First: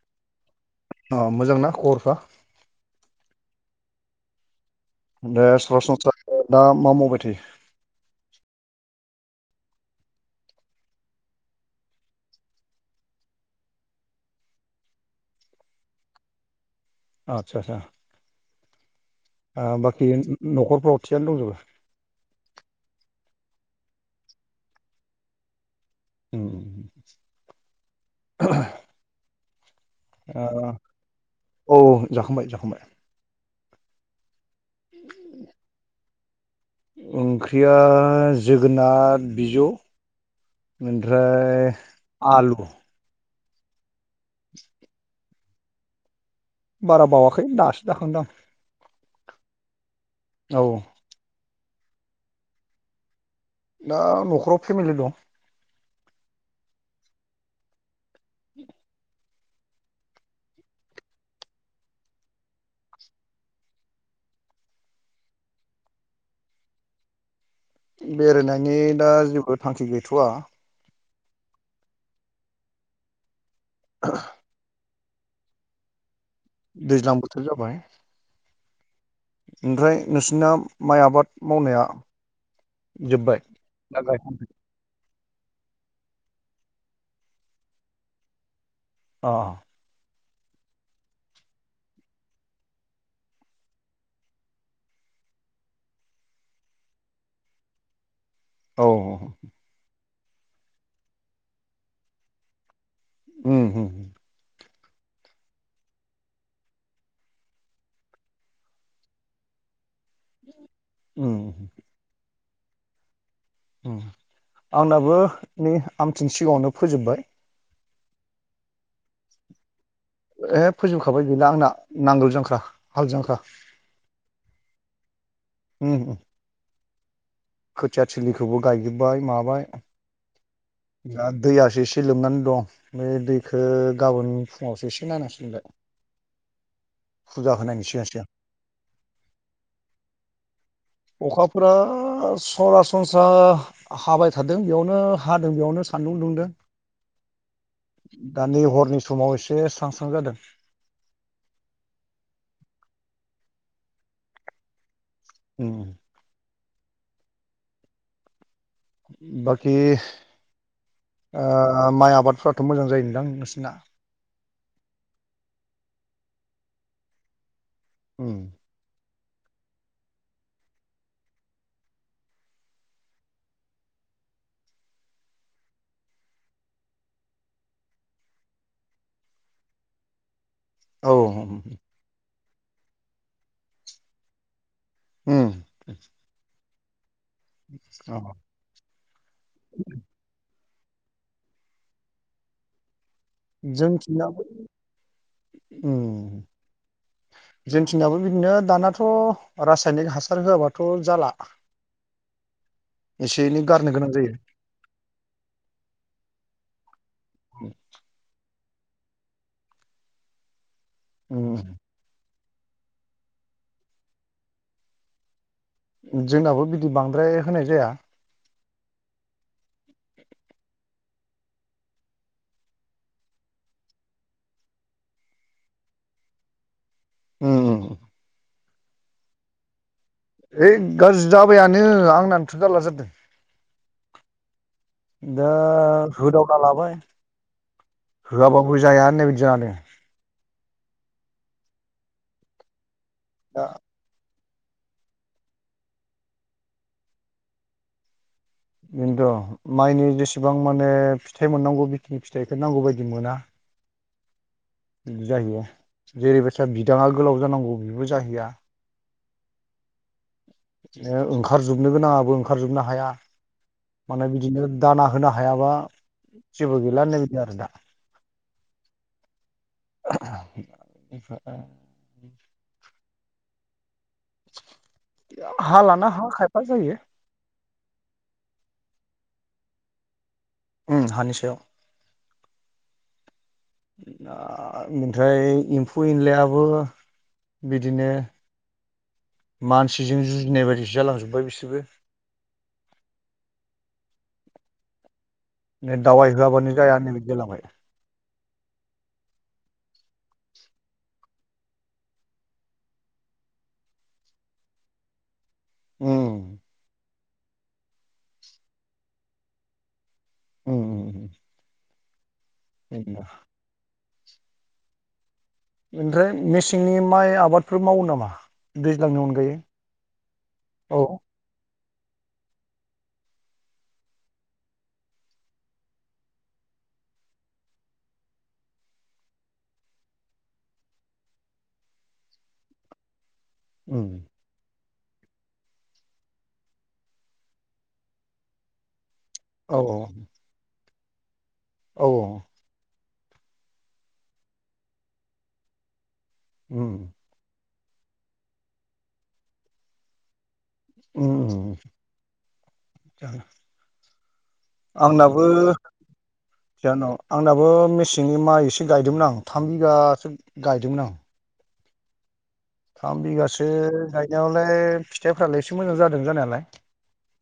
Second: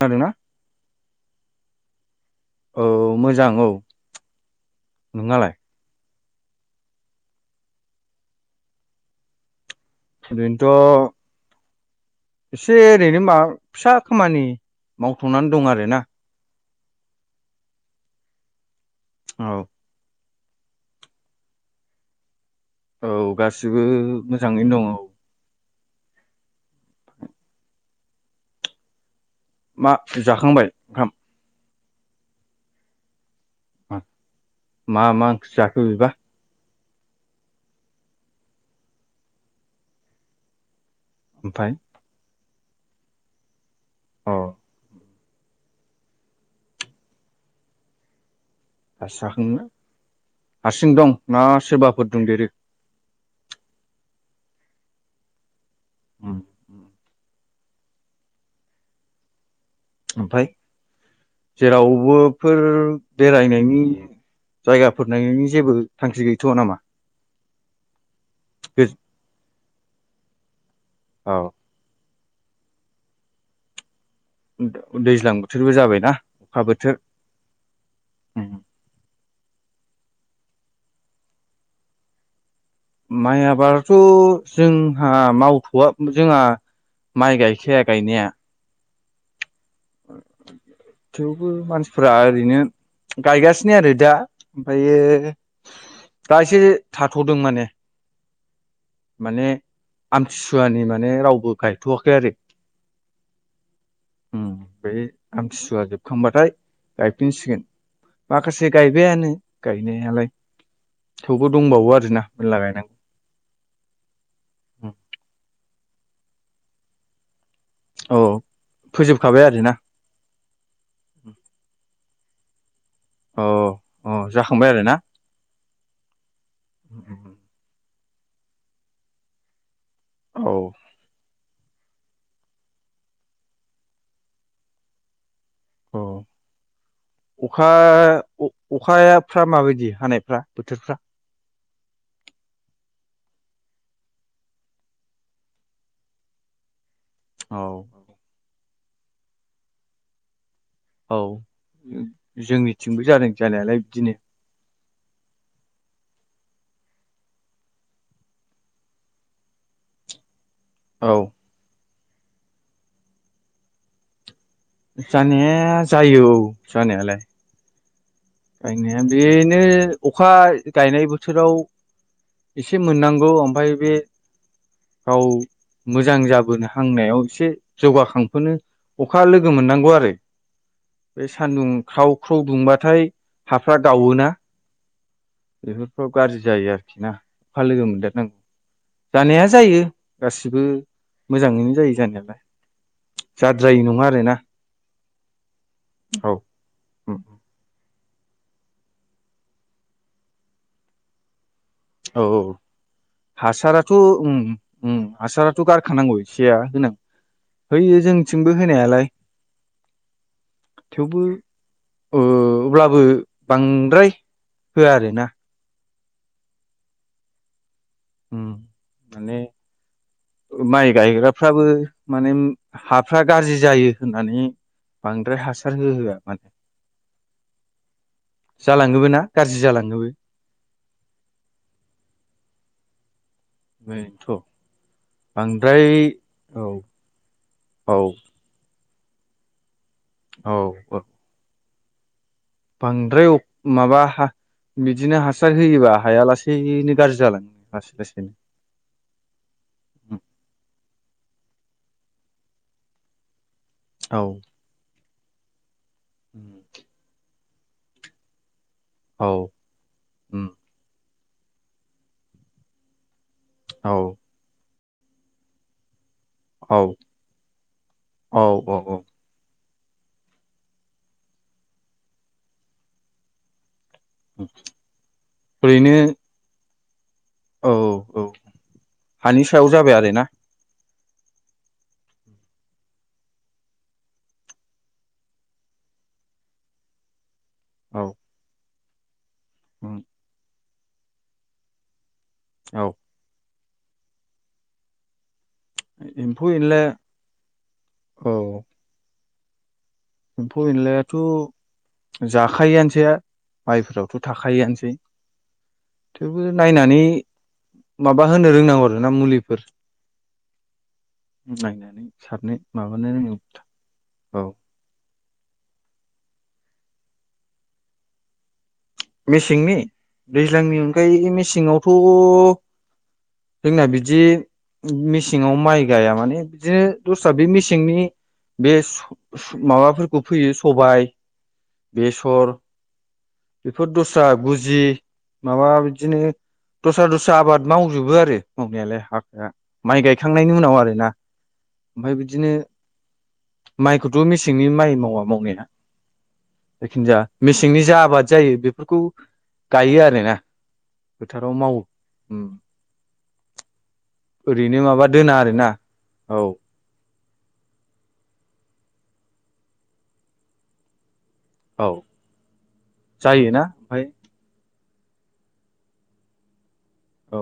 खोनादोंना अ मोजांना खबरफ्रा औ मोजां औ दे नोंहालाय सरासनस्रा दा मा मावबाय थायो बेदिनोथ' एसे ओरैनो माबा फिसा खामानि मावथनानै दं आरोना आतसा-आतसा औ आ बाकि न'खरफ्राव थिगानो दंजोबो औ गासिबो मोजाङैनो दंङ औ उम मा जाखांबाय ओंखाम औ जाखांबाय-जाखांबाय मा-मा ओंख्रि जाखो बिबा ओंख्रिया जोगोनार बिजौ। ओमफ्राय आलु। अ [inaudible] बारा बावाखै दासो जाखांदां आं। दासो जाखांनो हारसिं दं ना सोरबाफोर दंदेरो। दा न'खराव फेमिलि दं। उम। ओमफाय जेरावबोफोर बेरायनायनि जायगाफोर नायनायनि जेबो थांखि गैथ'आ नामा? बेरायनायनि दा जेबो थांखि गैथ'वा। औ। [unintelligible] [unintelligible] दैज्लां बोथोरबो जाबायना। दैज्लां बोथोर जाबाय ओमफ्राय नोंसिना माइ आबाद मावनाया जोब्बाय? माइ आबादाथ' दा गायखां जों हा मावथ'वा जोंहा माइ गायखाया गायनाया। अ। थेवबो मानसिफोरा ओरैनो गायगासिनो आरो दा ओमफ्रायो दा एसे थाथ'दों माने औ माने आमथिसुवानि माने रावबो गायथ'वाखै आरो। उम उम उम। बेै आमथिसुवा जोबखांबाथाय गायफिनसिगोन। माखासे गायबायानो गाय गायनायालाय थेवबो उम दंबावो आरोना मेरला गायनांगौ। उम आंनाबो नै आमथिनि सिगाङावनो फोजोबबाय। औ फोजोबखाबाय आरो ना? ए फोजोबखाबाय गैला आंना नांगोल जांख्रा हालजांख्रा अ अ जाखांबाय आरोना उम उम। खोथिया थिलिखौबो गायजोबबाय माबाय औ दा दैयासो एसे लोमनानै दं बे दैखौ गाबोन फुङावसो एसे नायनांसिगोन। अ। फुजा अखा होनायनि सिगां सिगां अ-अखायाफ्रा माबायदि हानायफ्रा बोथोरफ्रा? फ्रा सरासनस्रा हाबाय थादों बेयावनो हा बेयावनो सान्दुं दुंदों औ दा नै हर फुंनि समाव एसे स्रां स्रां जादों। औ जोंनिथिंबो जादों जानायालाय बिदिनो ओम। बाखि औ आ आ माइ आबादफ्राथ' मोजां जायोनदां नोंसिना? जानाया जायो औ जानायालाय उम। गायनाया बेनो अखा गायनाय बोथोराव एसे मोननांगौ ओमफ्राय बे गाव मोजां जाबोनो हांनायाव एसे जौगाखांबोनो अखा लोगो मोननांगौ आरो। बे औ सानदुं ख्राव ख्राव दुंबाथाय हाफ्रा गावोना उम । बेफोरफ्राव गाज्रि जायो आरोखि ना। अखा लोगो अ मोनदेरनांगौ जानाया जायो गासिबो मोजाङैनो जायो जानायालाय जाद्रायै नङा आरोना जोंथिंनाबो औ ओम। थिंनियाबो बिदिनो दानाथ' रासायनिक हासार होआबाथ' जाला। औ औ। एसे एनै गारनो हासाराथ' गोनां जायो उम उम हासाराथ' गारखानांगौ एसेया होनां होयो जोंथिंबो होनायालाय। थेवबो उम ओ अब्लाबो बांद्राय होआ आरो ना। जोंनाबो बिदि बांद्राय होनाय जाया। उम माने माइ गायग्राफ्राबो माने हाफ्रा गाज्रि जायो होननानै बांद्राय हासार होहोआ माने अ जालाङोबो ना गाज्रि जालाङोबो है गाज्रि जाबायानो आंनानोथ जारला जादों। बेथ' दा होदावना लाबाय औ होआबाबो जाया होननाय बायदि यानो। औ औ। बांद्राय अ दङ दा माबा हा बिदिनो हासार होयोबा हाया लासैनो गाज्रि जालाङो लासै लासैनो खिन्थु माइनि जेसेबां माने फिथाइ मोननांगौ बेखिनि फिथाइखौ नांगौ बायदि मोना औ जाहैयो जेरैबायदिया बिदाङा गोलाव जानांगौ बेबो जाहैया औ ओम ओ ओंखारजोबनो गोनाङाबो ओंखारजोबनो हाया माने बिदिनो दाना होनो हायाबा औ जेबो गैला होननाय बादि आरो ना औ औ औ [unintelligible] हा ओरैनो लाना हा खायफा जायो औ औ औ हानि सायाव जाबाय आरो ना। उम हानिसायाव आ ओमफ्राय एम्फौ एनलायाबो औ बिदिनो मानसिजों जुजिनाय बायदिसो जालांजोब्बाय बिसोरबो औ एम्फौ दावायहोआबानो एनलाया जाया बादि जालांबाय। औ एम्फौ एनलायाथ' जाखायोआनोसै । माइफोरावथ' थाखायोआनोसै। उम थेवबो नायनानै माबा होनो रोंनांगौ आरो ना मुलिफोर उम उम नायनानै सारनो माबानो बिदिनो। रों औ ओमफ्राय मेसेंनि माइ आबादफोर मावो नामा? दैज्लांनि अनगायै मेसेंनि दैज्लांनि औ ओनखाय मेसेंआवथ' जोंना बिदि मेसेंआव माइ गाया माने बिदिनो दस्रा बे मेसेंनि बे माबाफोरखौ फोयो सबाय बेसर बेफोर उम दस्रा बुजि माबा बिदिनो दस्रा दस्रा आबाद मावजोबो आरो मावनायालाय हा औ माइ गायखांनायनि उनाव आरो ना औ ओमफ्राय बिदिनो माइखौथ' मेसेंनि माइ मावा मावनाया उम जायखिजाया मेसेंनि जा आबाद जायो बेफोरखौ गायो आरोना। उम फोथाराव उम मावो ओरैनो माबा दोना आंनाबो आरोना औ जानाव आंनाबो मेसेंनि माइ एसे गायदोंमोन आं थाम बिगासो गायदोंमोन आं। औ। थाम जायोना बिगासो ओमफाय गायनायावलाय फिथाइफ्रालाय एसे मोजां जादों जानायालाय। औ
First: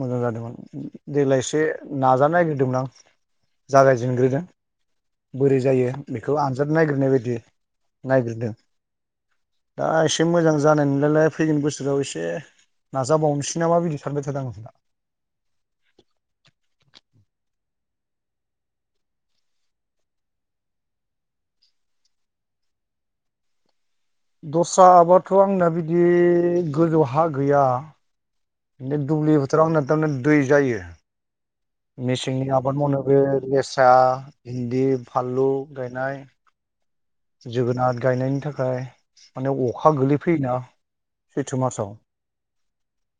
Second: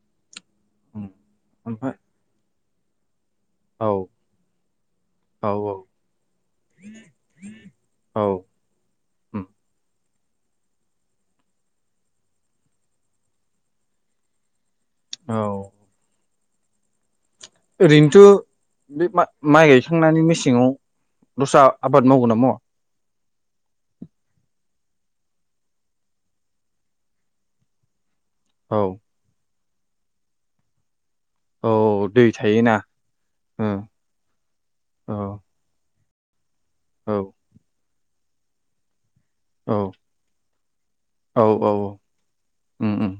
मोजां जादोंमोन उम देग्लाय एसे ओमफाय नाजानो नागिरदोंमोन आं औ जागायजेनग्रोदों। औ बोरै जायो बेखौ आनजाद नयग्रोनाय बायदि औ नायगिरदों। उम दा। एसे मोजां जानाय नोंलायलाय फैगोन बोसोराव एसे नाजाबावनोसै नामा बिदि सानबाय थादों आं। औ। ओरैनोथ' बे माइ गायखांनानै मेसेङाव दस्रा आबाद मावगोना मावा? दस्रा आबादथ' आंना बिदि गोजौ हा गैया। औ बि दुब्लि फोथाराव आंना थारमे दै जायो। औ दै मेसेंनि थायोना आबाद मावनो बे ओ लेस्रा भिन्दि औ फानलु गायनाय। औ जोगोनार गायनायनि थाखाय। माने औ अखा गोलैफैयोना औ सैथ' औ औ मासाव। उम उम।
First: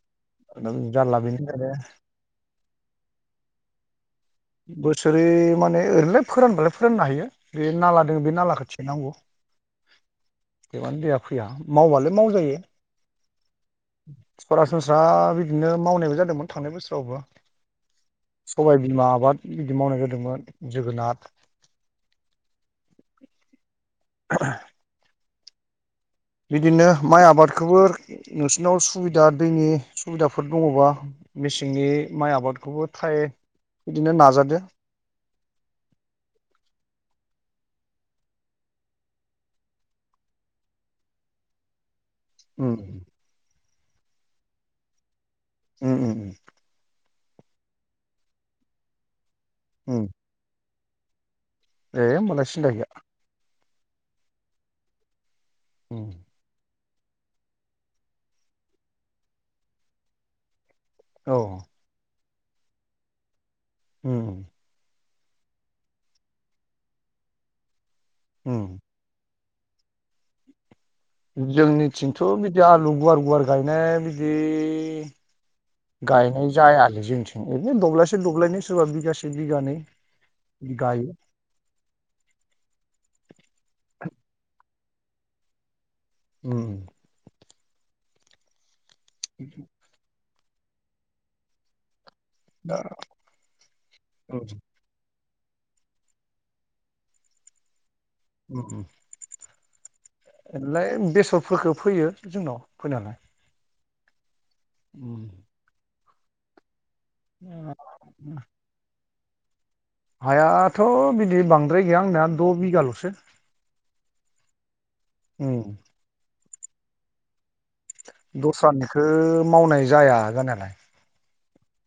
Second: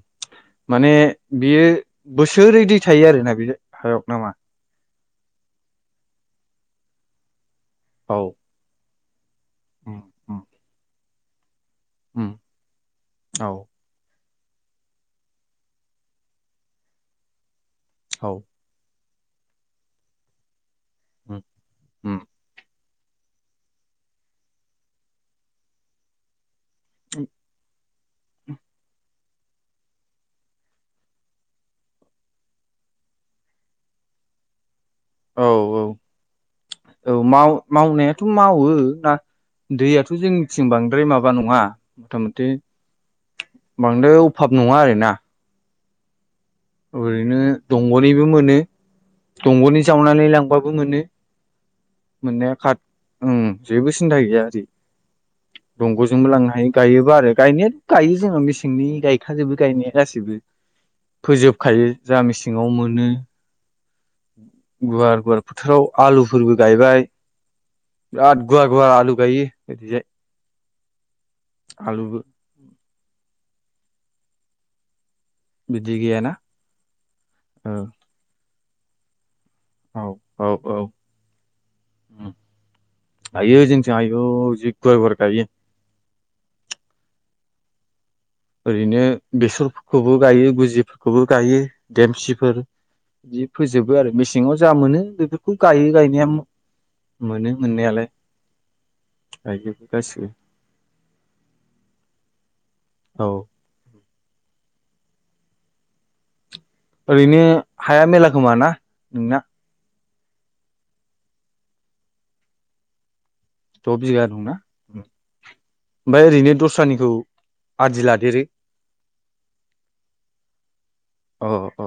माने जारला बेनि बियो थाखायनो बोसोरि दै थायो आरोना बे हायाव नामा। बोसोरि माने ओरैनोलाय फोरानबालाय फोराननो हायो बे नाला औ दङ बे नालाखौ थिग। नांगौ उम उम दैया फैया। मावबालाय उम मावजायो। औ सरासनस्रा बिदिनो मावनायबो जादोंमोन थांनाय बोसोरावबो औ सबाय बिमा। आबाद बिदि मावनाय जादोंमोन जोगोनार उम उम [unintelligible] बिदिनो माइ आबादखौबो नोंसिनाव सुबि दा दैनि सुबिदाफोर दङबा मेसेंनि माइ आबादखौबो थाइ बिदिनो नाजादो। औ औ औ माव-मावनायाथ' मावो ना। दैयाथ' जोंनिथिं बांद्राय माबा नङा। मथा मथि उम बांद्राय अभाब नङा आरोना। ओम ओम ओम। ओरैनो दंग'निबो मोनो दंग'नि उम जावनानै लांबाबो मोनो। ए होमबालाय मोननाया सिन्था खाद गैया ओम। जेबो सिन्था गैया आरि उम दंग'जोंबो लांनो हायो। गायोबो आरो गायनायाथ' गायो जोङो मेसेंनि गायखा जोबो गायनाया गासैबो। औ फोजोबखायो जा मिसिङाव मोनो उम गुवार। गवार फोथाराव आलुफोरबो गायबाय बिराद उम गुवार गुवार आलु गायो। बिदिजाय। जोंनिथिंथ' बिदि आलु गुवार गुवार गायनाय बिदि। बिदि गैयाना गायनाय जाया आरो जोंथिं बिरनो औ दब्लायसे दब्लायनि सोरबा बिगासे। से बिगानै औ बि औ गायो। हायो जोंथिं आयौ जि गुवार गुवार गायो। ओम। ओरैनो बेसरफोरखौबो गायो गुजिफोरखौबो गायो। देमसिफोर दा बिदि फोजोबो आरो ओम मेसेङाव जा मोनो बेफोर खौ गायो गायनाया मोनो मोननायालाय। ओम ओम। गायजोबो। लाय बेसरफोरखौ फैयो जोंनाव फैनायालाय। औ ओम। ओरैनो हाया उम मेला खोमा ना नोंना। हायाथ' बिदि बांद्राय गैया आंनाया द' बिगाल'सो। द' बिगा दंना ओमफ्राय ओरैनो दस्रानिखौ। आदि लादेरो दस्रानिखौ मावनाय जाया जानायालाय अ अ।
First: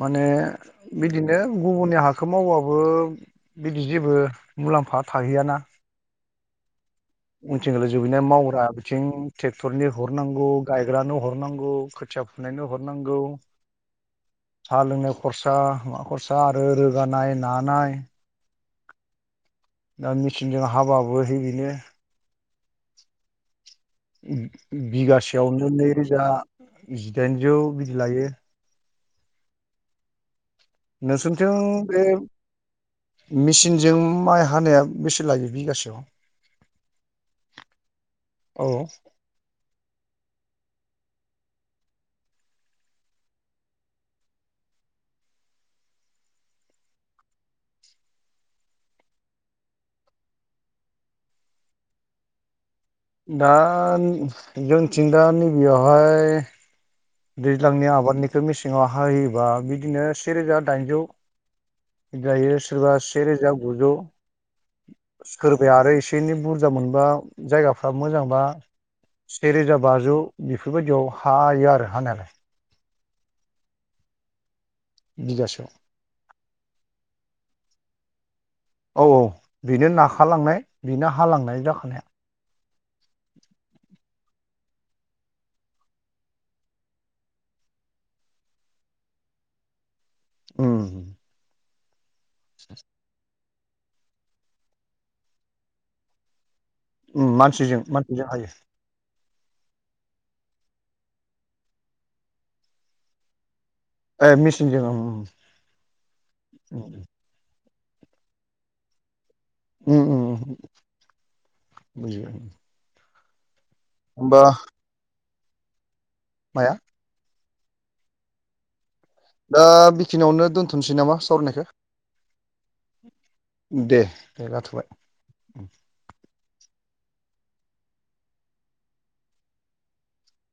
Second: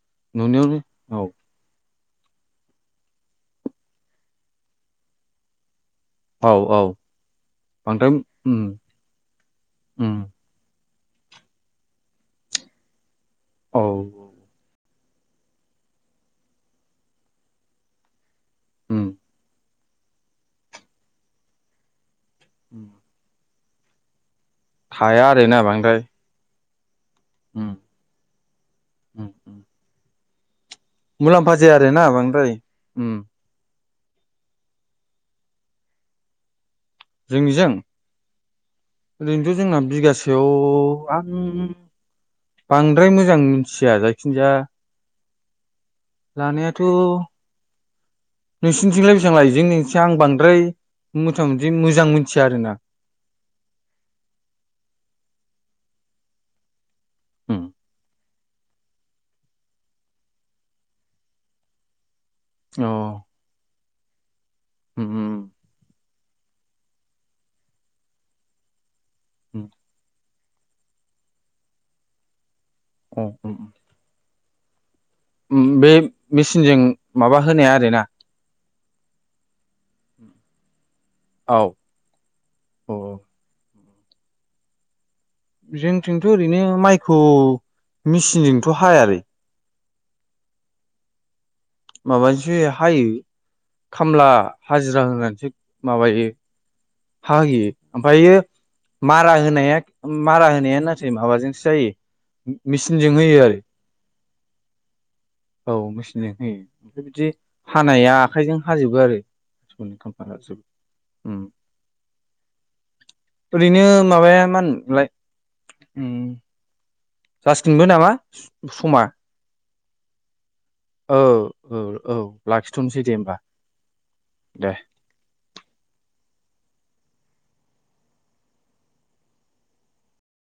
माने न'नियावनो औ बिदिनो गुबुननि हा खौ मावबाबो बिदि जेबो मुलाम्फा थाहैयाना औ औ उनथिंरो बांद्राय जोबहैनाय उम मावग्रा बिथिं ट्रेक्टरनि उम हरनांगौ गाय होग्रानो हरनांगौ खोथिया फुननायनो हरनांगौ औ साहा लोंनाय खरसा मा खरसा आरो रोननाय नानाय ओम दा मेचिनजों हाबाबो है बेनो ओम आरोना बिगासेयावनो बांद्राय नैरोजा जिदाइनजौ बिदि लायो ओम ओम नोंसोरथिं बे बांद्राय उम मेसिनजो जों माइ हानाया बेसे लायो बिगासेयाव जोंनिजों ओरैनोथ' जोंना बिगासेयाव बां बांद्राय मोजां मिथिया जायखिनजाया लानायाथ' नोंसोरनिथिंलाय बेसेबां लायो जोंनिसै आं बांद्राय मोथा मथि मोजां मोनथिया आरो ना दा जोंनिथिं दा नैबेयावहाय उम दैज्लांनि आबादनिखौ मेसेङाव हाहयोबा बिदिनो सेरोजा दाइनजौ जायो अ सोरबा सेेरोजा गुजौ उम उम सोरबाया आरो एसे बिदिनो बुरजा मोनबा जायगाफ्रा मोजांबा उम सेेरोजा बाजौ बेफोरबायदियाव हायो आरो हानायालाय अ ओम ओम बिगासेयाव बे मेचिनजों माबा होनाया आरो ना औ औ बेनो नाखा लांनाय बेनो औ हालांनाय जाखानाय औ जोंथिंथ ओरैनो माइखौ मेचिनजोंथ हायालै ओह माबाजोंसो हायो खामला हाजिरा होननानैसो माबायो उम हायो मानसिजों मानसिजों ओमफायो हायो मारा होनाया मारा होनाया नाथाय माबाजोंसो जायो मेसिनजों होयो आरो ए मेचिनजों उम औ मेचिनजों होयो उम ओमफ्राय बिदि हानाया आखाइजों हाजोबो आरो गननि उम खाम्फा आरोजो उम उम्म बुजिबाय ओरैनो माबाया होमबा मा होनलाय माया जासिगोनबो नामा समा दा बेखिनियावनो दोनथसै नामा औ सावरनायखो औ औ लाखिथ'नोसै दे होमबा दे दे लाथबाय